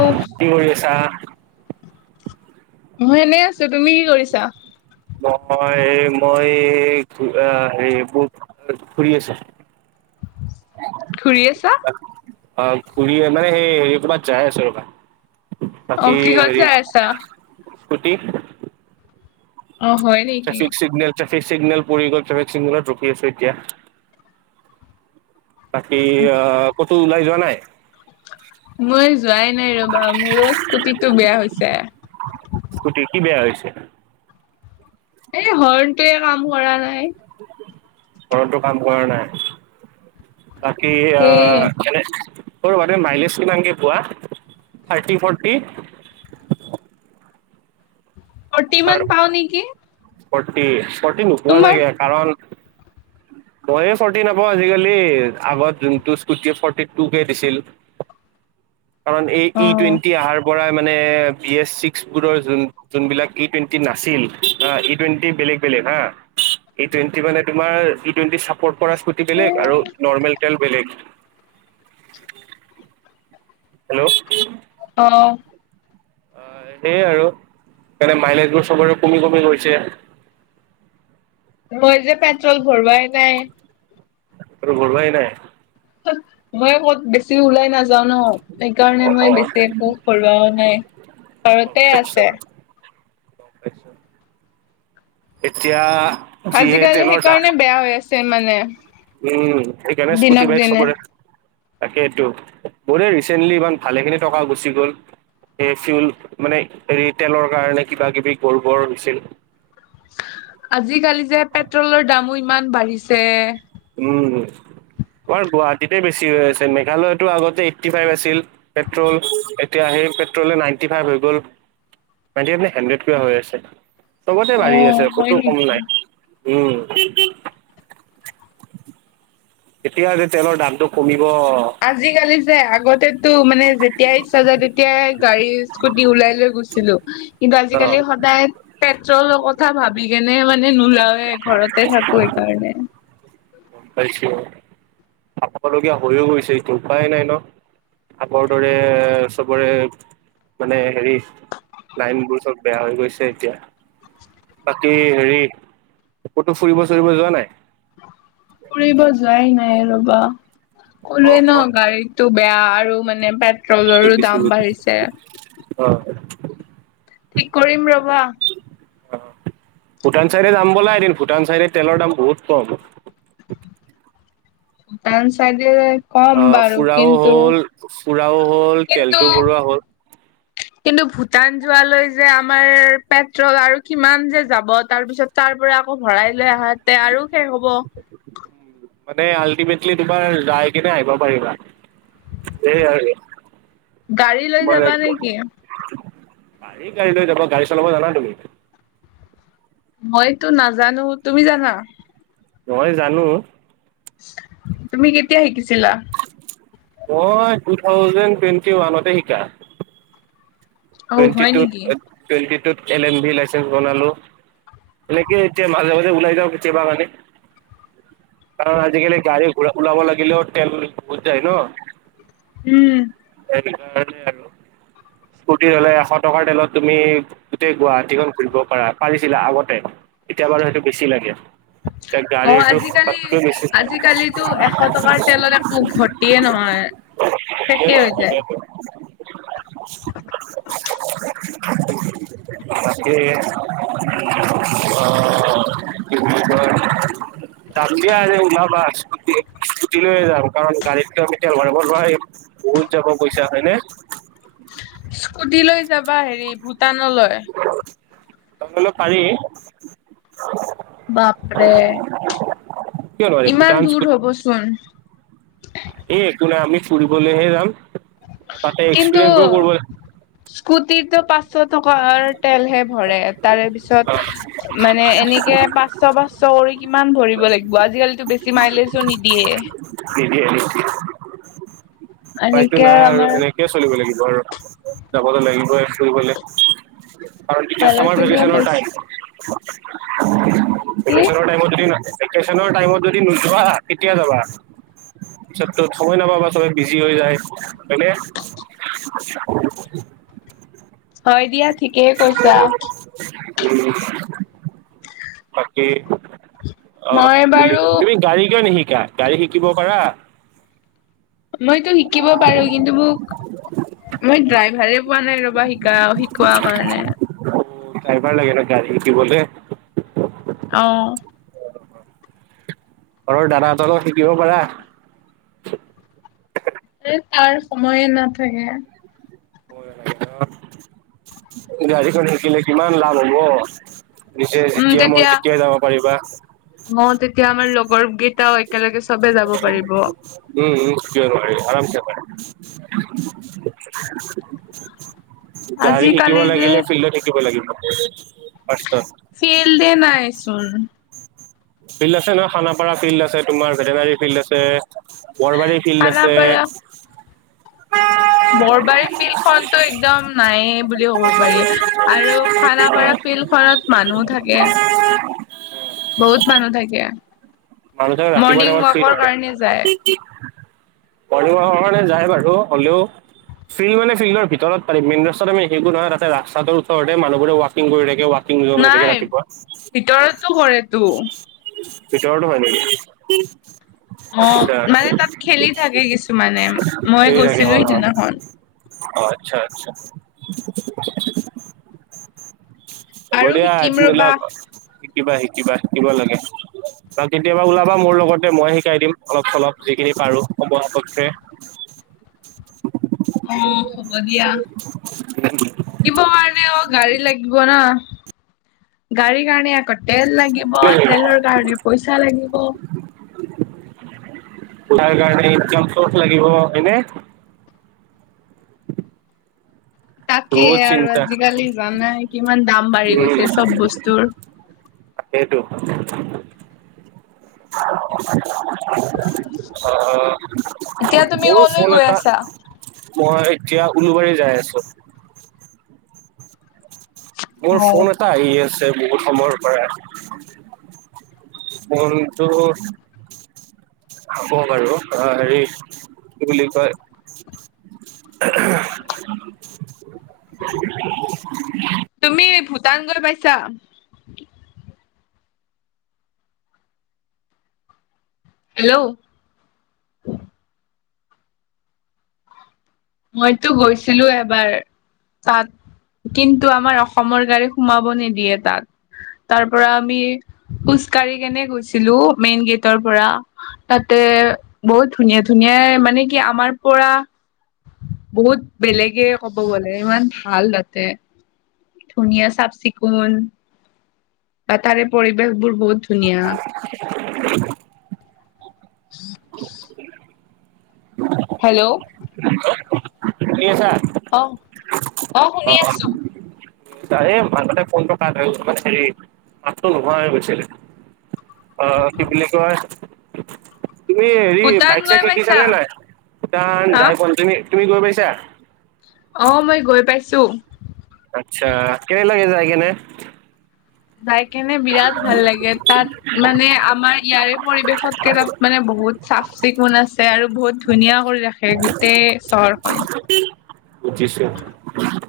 অ' কি কৰি আছা? মই এনেই আছো। তুমি কি কৰিছা? মই মই হেৰি বহুত ঘুৰি আছো। [inaudible] ঘূৰি আছা? অ ঘুৰি মানে সেই এই কবাত যায় আছো ৰবা। অ বাকী কিহত হেৰি যাই আছা? স্কুটি। অ হয় নেকি। ট্ৰেফিক চিগনেল ট্ৰেফিক চিগনেল পৰি গ'ল ট্ৰেফিক চিগনেলত ৰখি আছো এতিয়া। বাকী আহ ক'তো ওলাই যোৱা নাই? মই যোৱাই নাই ৰবা, মোৰো স্কুটিটো বেয়া হৈছে। স্কুটিৰ কি বেয়া হয় হৈছে? এই হৰ্ণটয়ে কাম কৰা নাই। হৰ্ণটো কাম কৰা নাই। বাকী সেই কেনে মানে মাইলেজ কিমানকে পোৱা থাৰ্টি-ফৰ্টি? ফৰ্টি মান পাওঁ নেকি। ফৰ্তি, ফৰ্তি নোপোৱা তোমাৰ চাগে। কাৰণ ময়ে ফৰ্তি নাপাওঁ আজিকালি আগত যোনটো স্কুটি ফৰ্তি টু কে দিছিল। [inaudible] কাৰণ এই তি অ' টুৱেণ্টি আহাৰ পৰাই মানে বি এছ ছিক্সবোৰৰ যোন যোনবিলাক ই টুৱেণ্টি নাছিল হা, ই টুৱেণ্টি বেলেগ বেলেগ হা ই টুৱেণ্টি মানে তোমাৰ টুৱেন্টি চাপৰ্ট কৰা স্কুটি বেলেগ আৰু নৰ্মেল তেল বেলেগ। [inaudible] হেল্ল'। অহ। অ সেইয়ে আৰুে মাইলেজবোৰ চবৰে কমি কমি গৈছে। মই যে পেট্ৰল ভৰোৱাই নাই। পেট্ৰল ভৰোৱায়ে নাই। মই ক'ত বেছি ওলাই নাযাওঁ। জানো সেইকাৰণে অ অ মই বেছি একো ভৰোৱা নাই। গম ঘৰতে পাইছো আছে। গম [inaudible] এতিয়া যিহে আজিকালি তেলৰ দাম সেইকাৰণে বেয়া হৈ আছে মানে। উম সেইকাৰনে স্কুটি দিনক বাইক দিনে চবৰে তাকেইটো। মোৰে ৰিচেণ্টলি ইমান ভালেখিনি টকা গুচি গ'ল। এ ফিউল মানে, ৰিটলৰ কাৰণে কিবা কিবি গৰ্বৰ হৈছিল। আজিকালি চে উম। আমাৰ গুৱাহাটীতে বেছি হৈ আছে মেঘালয়তো আগতে এইট্টি ফাইভ আছিল পেট্ৰল এতিয়া আহেই এতিয়া পেট্ৰল নাইণ্টি ফাইভ হৈ গল নাইন্টি ফাইভ মানে হান্দ্ৰেদ কৈ হৈ আছে চবতে অ বাঢ়ি আছে হয় কতো কম নেকি? নাই উম এতিয়া তেলৰ দামটো কমি আজিকালি যে আগতে মানে যেতিয়াই ইচ্ছা যায় তেতিয়াই গাড়ী স্কুটি ওলাই লৈ গৈছিলো কিন্তু আজিকালি গম পেট্ৰলৰ কথা কথা ভাবি কেনে মানে নলাও এ ঘৰতে থাকো এইকাৰণে আপোনোকীয়া হৈয়ও গৈছে উপায় নাই ন আগৰ দৰে চবৰে মানে হেৰি লাইনবোৰ চব বেয়া হৈ গৈছে এতিয়া বাকী হেৰি কতো ফুৰিব চুৰিব যোৱা নাই ফুৰিব যোৱাই নাই ৰবা অ কলোৱে ন অ গাড়ীটো বেয়া আৰু মানে পেট্ৰলৰো দাম বাঢ়িছে হয় ঠিক কৰিম ৰবা অ ভূটান চাইডে যাম ব'লা এদিন ভূটান চাইডে তেলৰ দাম বহুত কম [inaudible] টাান চাইদে আহ ফুৰাও হ'ল ফুৰাও হ'ল তেলটো কিন্তু ভৰোৱা হ'ল [inaudible] কিন্তু ভূটান যোৱালৈ যে আমাৰ পেট্ৰল আৰু কিমান যে যাব তাৰপিছত তাৰ পৰা আকৌ ভৰাই লৈ আহাতে আৰু শেষ হব মানে আল্টিমেটলি তোমাৰ যাই কিনে আহিব পাৰিবা সেই গাড়ী লৈ আৰুেম যাবা এক নেকি ভ গাই ল তোব গাই চল ম জ ন তুমি মইতো নাজানো তুমি জানা নই জানো তুমি কেতিয়া শিকিছিলা মই টু থাউজেণ্ড টুৱেণ্টি ওৱানতে শিকা অ টুৱেটি হয় টত নেকি টুৱেটি টত এল এম ভ লাইচেন্ঞ্চ বনালো এনেকেতিয়া ওলাইেেইবানে কাৰণ আজিকালি গাড়ী ঘ ওলাব লাগিলেও তেেল বুত যায় ন উম আৰু ফ্তি হলে এশ টকাৰ তেলত তুমি গোটেই গুৱাহাটীখন ঘুৰিব পাৰা পাৰিছিলা আগতে এতিয়া বাৰু সেইটো বেছি লাগে এতিয়া আ অ গাড়ীৰটো আজিকালি তাতকৈ বেছি আজিকালিতো এশ টকাৰ তেলত একৌ উভতিয়ে নহয় শেষে হৈ যায় ন মাকে অ কি যাম দিয়া আজ ওলাবা্ুট স্কুটি লৈে যাম কাৰণ গাড়ীতটোোমি বহুত যাব পইচা হয়নেে স্কুট লৈ যাবা হেৰি ভূটানলৈ তল পাল বাপৰে কিয় নোৱাৰি ইমান ভূটান দূৰ স্কুট হবচোন এই একো নাই আি চুৰিবহে যাম তাতে কিন্তু এক্সপিৰিয়েঞ্চবোৰ কৰিব স্কুটিৰটোো পচ চ, কাৰ তেলহে ভৰে। তাৰে পিছত মানে এনেকে পাঁচশ, পাঁচশ কৰি কিমান ভৰিব লাগিব। আজিকালিতো বেছি মাইলেজো নিদিয়ে। পাইছো এনেকে নাই আৰু আমাৰ এনেকেই চলিব লাগিব আৰু। যাবতো লাগিবই ফুৰিব আৰু এতিয়া চ, ভালখিনিও ভেকনৰ পইচা টাইম। কি এছাইম বজৰি ন। ভ, টাইমত যদি নো যোৱা, তেতিয়া যাবা পিত তত সময় নাপাবা চবে। হৈ, যায় এনে। হয় দিয়া ঠিকেই কৈছা [inaudible] উ, বাকী অ, মই বাৰু তুমি গাড়ী কিয় নিশিকা, গাড়ী শিকিব পাৰা। মইতো শিকিব পাৰো। কিন্তু মোক মই ড্ৰাইভাৰে পোৱা নাই ৰ'বা। শিকা, শিকোৱাৰ কাৰণে। খাই পাৰ লাগে, ন, ক, কি, বে আহ। ঘৰৰ দাদাহঁতৰ অলও শিকিব পাৰা। এ তাৰ সময়ে নাথাকে। অ, আজিখন থাকিলে, কিমান লাভ হ'ব। নিজে উম যেতিয়া মন তেতিয়া তেতিয়াই যাব পাৰিবা। গৰৱ কেইটাও একেলগে চবে যাব পাৰিব। উম, উমৰি, আৰাম চে। গৰি শিকিব আজিকালি লাগিলে, যে ফিল্ডত শিকিব লাগিব। ফাৰ্ষ্টত ফেল দে, নাইচোন। ফিল্ড আছে নহয় খানাপাৰা ফিল্ড আছে। তোমাৰ ভেটেনাৰী ফিল্ড আছে। বৰবাৰী ফিল্ড আছে। খানাপাৰা বৰবাৰী ফিল্ড খনতো একদম নায়েই বুলি ক'ব পাৰি আৰু অ', খানাপাৰা ফিল্ড খনত মানুহ থাকে। [inaudible] বহুত মানুহ থাকে। মানুহবিলাক ৰাতিপুৱা মৰ্ণিং টাইমত শুই ৱাকৰ থাকে। কাৰণে যায় মৰ্নিং ৱাকৰ কাৰণে যায় বাৰু হলেও। ফিল্ড মান ফিল্ডৰ ভিতৰত পাৰি মেইন ৰাস্তাত আমি দেখো নয়, তাতে ৰাস্তাটো ওচৰতে মানুহবোৰে ৱাকিং কৰি থাকে। কিং জম হৈ থাকে নাই ৰাতিপুৱা। ভিতৰতো কৰেতো [inaudible] [inaudible] অ, আচ্ছা মানে তাত খেলি থাকে কিছুমানে মই খেলি থাকে গৈছিলো হয় হয় সিদিনাখন। অ, আচ্ছা, আচ্ছা। আৰু বঢ়িয়া, শিকিম আতিনিল ৰবা শিকিবা, শিকিবা, শিকিব লাগে, বা কেতিয়াবা ওলাবা মোৰ লগতে মই শিকাই দিম অলপ অলপ যিখিনি পাৰু সমাপক্ষে [inaudible] অ, হ'ব দিয়া কিব কাৰণে অ, গাড়ী লাগিব না। গাড়ীৰ কাৰণে এক তেল লাগিব, তেলৰ কাৰণে পইচা লাগিব। তাৰ কাৰণে কেম্ফৰ্ত লাগিব হয়নে? [inaudible] তাকে বহুত আৰু চিন্তা আজিকালি জানাই কিমান দাম বাঢ়ি উম গৈছে চব বস্তুৰ। [inaudible] সেইটো এতিয়া [unintelligible] তুমি মোৰো কলৈ ফোন গৈ এটা আছা? মই এতিয়া উলুবাৰী যাই আছো। মোৰ অ', ফোন এটা আহি আছে বহুত সময়ৰ পৰা ফোনতো। হ'ব বাৰু অ' হেৰি কি বুলি কয়। [unintelligible] তুমি ভূটান গৈ পাইছা? হেল্ল'। মইতো গৈছিলো এবাৰ। তাত, কিন্তু আমাৰ অসমৰ গাড়ী সোমাব নিদিয়ে তাত। তাৰ পৰা আমি খোজকাঢ়ি কেনে গৈছিলো, মেইন গেটৰ পৰা। তাতে বহুত ধুনীয়া ধুনীয়া মানে কি আমাৰ পৰা। বহুত বেলেগে ক'ব গ'লে ইমান ভাল তাতে। ধুনীয়া চাফ চিকুণ। বা তাৰে পৰিৱেশবোৰ বহুত ধুনীয়া। [unintelligible] [unintelligible] হেল্ল'। হেল্ল' শুনি আছা। আহ, আহ শুনি আছো। তাৰ মাজতে ফোনটো কাট মাতটো নোহোৱা হৈ গৈছিলে। আহ কি বুলি কয়। তুমি হেৰি ভূটান বাইক চাইক গৈ শিকিছা পাইছা নে নাই? ভূটান হা যাই পোৱা নাই তুমি তুমি গৈ পাইছা? চো। আচ্ছা, কেনে লাগে যায় কেনে? যাই কেনে বিৰাট ভাল লাগে, তাত মানে আমাৰ ইয়াৰে পৰিৱেশতকে তাত মানে বহুত বহুত চাফ চিকুণ আছে আৰু বহুত ধুনীয়া কৰি ৰাখে গোটেই চহৰখন। বুজিছো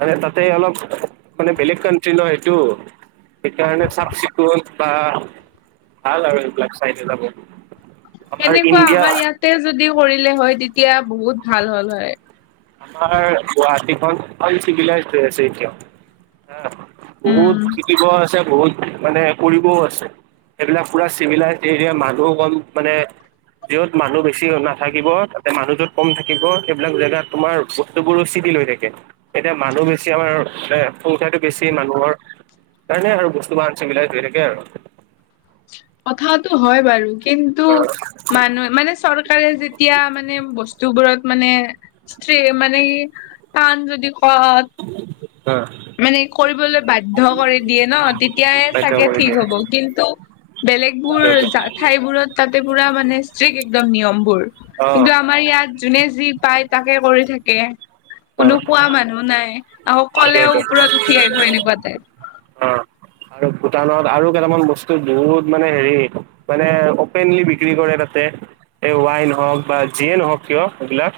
আৰে তাতে অলপ। মানে বেলেগ কান্ট্ৰি ন সেইটো। সেইকাৰণে চাফ চিকুণ বা ভাল আৰু এইবিলাক চাই ন যাব। আমাৰ তেনেকুৱা ইণ্ডিয়া আমাৰ ইয়াতে যদি কৰিলে হয়, তেতিয়া বহুত ভাল হ'ল হয়। আমাৰ গুৱাহাটীখন অনচিভিলাইজছে হৈ আছে এতিয়াও। বহুত উম শিকিব আছে, বহুত। মানে কৰিবও আছে, সেইবিলাক পোৰা চিমিলাইতিয়া মানুহ কম অ' মানে। যত মানুহ বেছি নাথাকিব, তাতে মানুহ য'ত কম থাকিব, সেইবিলাক জেগাত তোমাৰ বস্তুবোৰো চিধিল হৈ থাকে, এতিয়া মানুহ বেছি আমাৰ এ সংখ্যাটো বেছি মানুহৰ। তাৰ কাৰণে আৰু বস্তু বোৰ চিমমিলাইট হৈ থাকে আৰু। কথাতটো হয়, বাৰু। কিন্তু অ', মানুহ মানে চৰকাৰে যেতিয়া মানে বস্তুবোৰত। মানে স্ত্ৰে মানে কি টান যদি। ক [unintelligible] মানে কৰিবলৈ বাধ্য কৰি দিয়ে ন তেতিয় বাধ্য চাগে কৰি ঠিক দিয়ে হ'ব, কিন্তু। সেইটো বেলেগবোৰা ঠাইবোৰত তাতে পোৰা মানে ষ্ট্ৰিক্ট একদম নিয়মবোৰ অ', কিন্তু আমাৰ ইয়াত জোনে যি পাই। তাকে কৰি থাকে কোনো অ', কোৱা মানুহ নাই আকৌ কলেও। তাকেইটো। ৰত উঠি আহিব এনেকুৱা টাইপ। দোকানত আৰু কেইটামান বস্তু বহুত মানে হেৰি মানে অপেনলি বিক্ৰী কৰে তাতে। এই ৱাইন হওঁক বা জিয়ে নহওঁক কিয় এইবিলাক।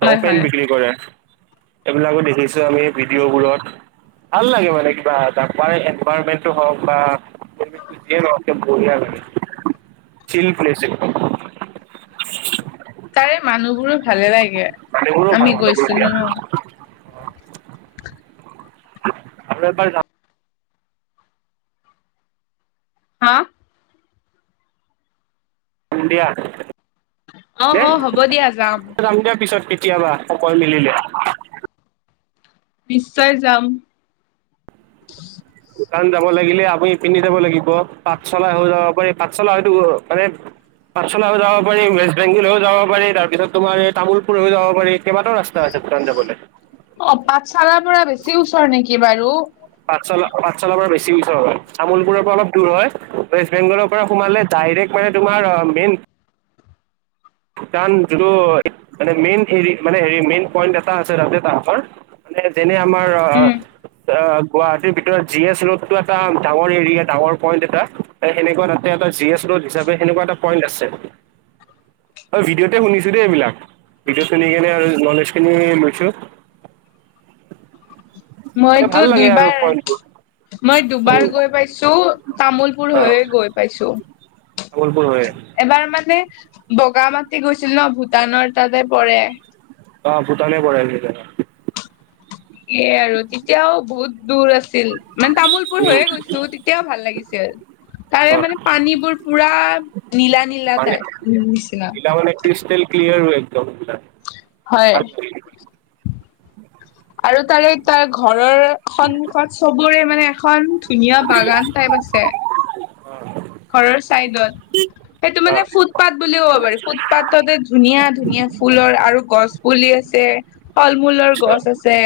টো হয় অপেন হয় বিক্ৰী কৰে, এইবিলাকো দেখিছো আমি ভিডিঅ'বোৰত। ভাল লাগে মানে কিবা তাৰ এনভাইৰমেন্টটো হওঁক বা যিয়ে নহওঁক বঢ়িয়া লাগে। চিল প্লেচ একদম। তাৰে মানুহবোৰো ভালে লাগে মানে উ আমি গৈছিলো ন আপ এপাৰ যাম হা যাম দিয়া অ দে অ হ'ব দিয়া যাম দিয়া পিছত কেতিয়াবা অকল মিলিলে নিশ্চয় যাম কাৰণ যাব লাগিলে আপুনি পিন্ধি যাব লাগিব পাট চলা হৈ যাব পাৰি পাট চলা হয়তো মানে পাছালাও যাব পাৰি ৱেষ্ট বেংগলেও যাব পাৰি তাৰপিছত তোমাৰ এই তামোুলপুৰও যাব পাৰি কেইবাটাও ৰাস্তা আছে সতঞ্জাবলে অ পাঠশালাৰ পৰা ওচৰ নেকি বাৰু পাঠশালা পাঠশালাৰ পৰা বেছি ওচৰ হয় তামুললপুৰৰ পৰা অলপ দূৰ হয় ৱেষ্ট বেংগলৰ পৰা সোমালে ডাইৰেক্ট মানে তোমাৰ মেইন টো মেই মেইন পইন্ট এটা আছে ৰা তৰ মানে যেনে আমাৰ অ', উম অ', গুৱাহাটীৰ ভিতৰত জি এছ ৰোড টো এটা ডাঙৰ এৰিয়া ডাঙৰ পইণ্ন্ট এটা সেনেকুৱা তাতে এটাি এ হি সনেকুৱা এটা পইন্ট আছে অ', ভিডিঅ'তে শুনিছো দেই এইবিলাক ভিডিঅ' শুনি কিনে আৰু নলেজ খিনি লৈছো মানে মইতো ভাল লাগে আৰু দুইবাৰ পইণ্টবোৰ মই দুবাৰ উম, গৈ পাইছো তামুলপুৰ হৈয়ে গৈ পাইছো বোল এবাৰ মানে বগা মাটি গৈছিল ন ভূটানৰ তাতে পৰে অ', তনে প়ছে ত এয় আৰু তেতিয়াও বহুত দূৰ আছে ছিল মানে তামোলপুৰ হৈয়ে উম, গৈছো তেতিয়াও ভাল লাগিছিল তাৰে অ মানে পানীবোৰ পুৰা নীলা নীলা পানী তাই নিচিনা এইবিলাক মানে ক্ৰিষ্টেল ক্লিয়াৰ হয়। [unintelligible] আৰু তাৰে তাৰ ঘৰৰ সন্মুখত চবোৰে মানে এখন ধুনীয়া বাগান টাইপ আছে ঘৰৰ চাইদত সেইটো মানে ফুটপাথ বুলিও ক'ব পাৰি ফুটপাথতে ধুনীয়া ধুনীয়া ফুলৰ আৰু গছ পুলি আছে ফল মূলৰ গছ আছে